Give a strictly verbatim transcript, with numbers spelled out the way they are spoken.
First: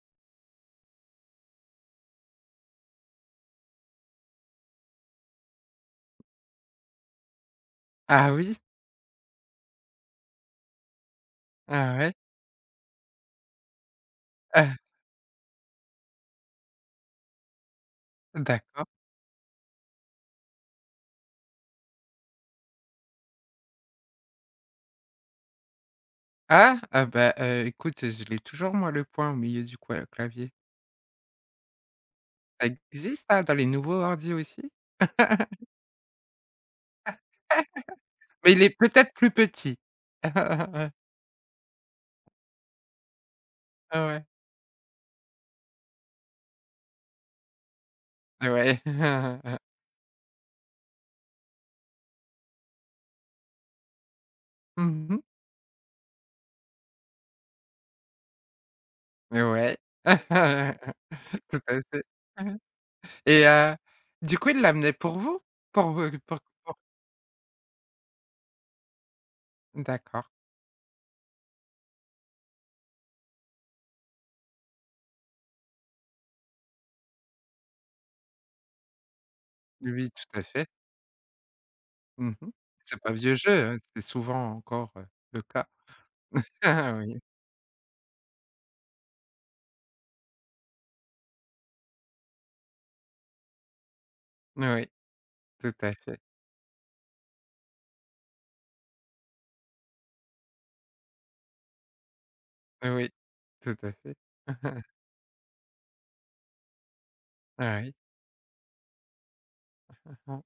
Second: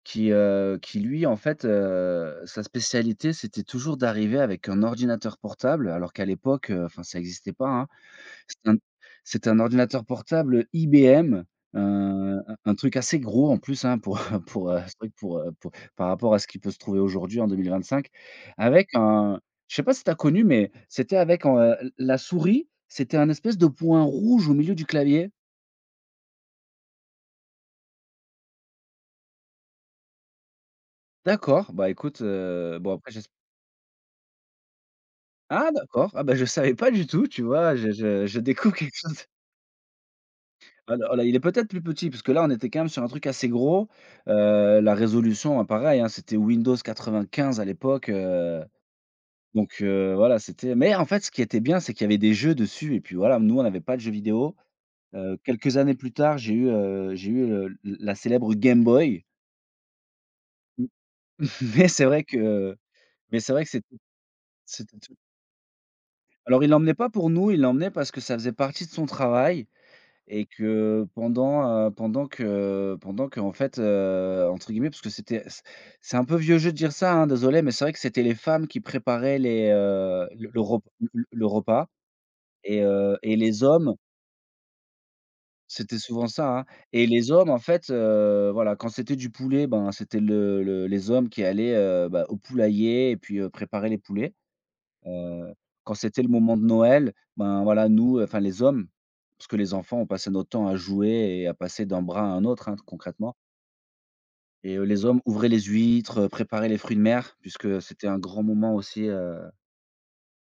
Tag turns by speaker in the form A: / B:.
A: Qui, heu, qui lui, en fait, heu, sa spécialité c'était toujours d'arriver avec un ordinateur portable alors qu'à l'époque, heu, enfin, ça existait pas, hein.
B: Ah oui?
A: C'était un c'était un ordinateur portable IBM, heu,
B: Ah ouais.
A: un un truc assez gros en plus hein, pour, heu pour
B: Heu
A: heu, un truc pour, heu pour par rapport à ce qui peut se trouver aujourd'hui en deux mille vingt-cinq.
B: D'accord.
A: Avec un je sais pas si tu as connu mais, c'était avec, heu, l la souris, c'était un espèce de point rouge au milieu du clavier.
B: Ah? Ah bah, heu, écoute, je l'ai toujours moi le point au milieu du coua du clavier.
A: D'accord, bah, écoute
B: Ça
A: heu, bon après
B: existe
A: j'esp
B: hein, dans les nouveaux ordi aussi.
A: Ah d'accord, ah bah je savais pas du tout, tu vois, je je je
B: Mais il
A: découvre
B: est
A: quelque
B: peut-être
A: chose.
B: plus petit.
A: Alors là, il est peut-être plus petit, parce que là, on était quand même sur un truc assez gros.
B: Ouais ouais.
A: Heu, la résolution hein, pareil, hein, c'était Windows quatre-vingt-quinze à l'époque, heu
B: Ouais.
A: donc, heu, voilà, c'était mais en fait, ce qui était bien, c'est qu'il y avait des jeux dessus, et puis voilà. Nous, on n'avait pas de jeux vidéo.
B: Mmh mh.
A: Heu, quelques années plus tard, j'ai eu heu, j'ai eu le la la célèbre Game Boy
B: Mais ouais.
A: Mmh.
B: Tout à
A: Mais
B: fait.
A: c'est vrai que mais
B: Et
A: c'est vrai que
B: heu,
A: c'ést
B: du coup, il l'a amené
A: c'était tout
B: pour vous? Pour vous, pour
A: Alors, il
B: pour
A: l'emmenait pas pour nous, il l'emmenait parce que ça faisait partie de son travail
B: D'accord.
A: et que pendant, heu, pendant que pendant qu'en fait, heu, entre guillemets, puisque c'était c'est c'est un peu vieux jeu de dire ça hein, désolé, mais c'est vrai que c'était les femmes qui préparaient les,
B: Oui,
A: heu,
B: tout à
A: le
B: fait.
A: re le le repas
B: Mmh mh.
A: et
B: C'est pas
A: heu
B: vieux
A: et les
B: jeu, hein,
A: hommes
B: c'est souvent encore, heu, le cas.
A: c'était souvent ça hein? Et
B: Oui.
A: les hommes, en fait, heu, voilà, quand c'était du poulet, bah c'était le le les hommes qui allaient, heu, bah, au poulailler et puis, heu, préparer les poulets.
B: N oui,
A: Heu,
B: tout à
A: quand
B: fait.
A: c'était le moment de Noël, ben voilà, nous, enfin les hommes parce que les enfants, on passait notre temps à jouer et à passer d'un bras à un autre hein,
B: Oui,
A: concrètement
B: tout à fait.
A: et heu, les hommes ouvraient les huîtres, heu, préparaient les fruits de mer puisque
B: Oui.
A: c'était un grand moment aussi, heu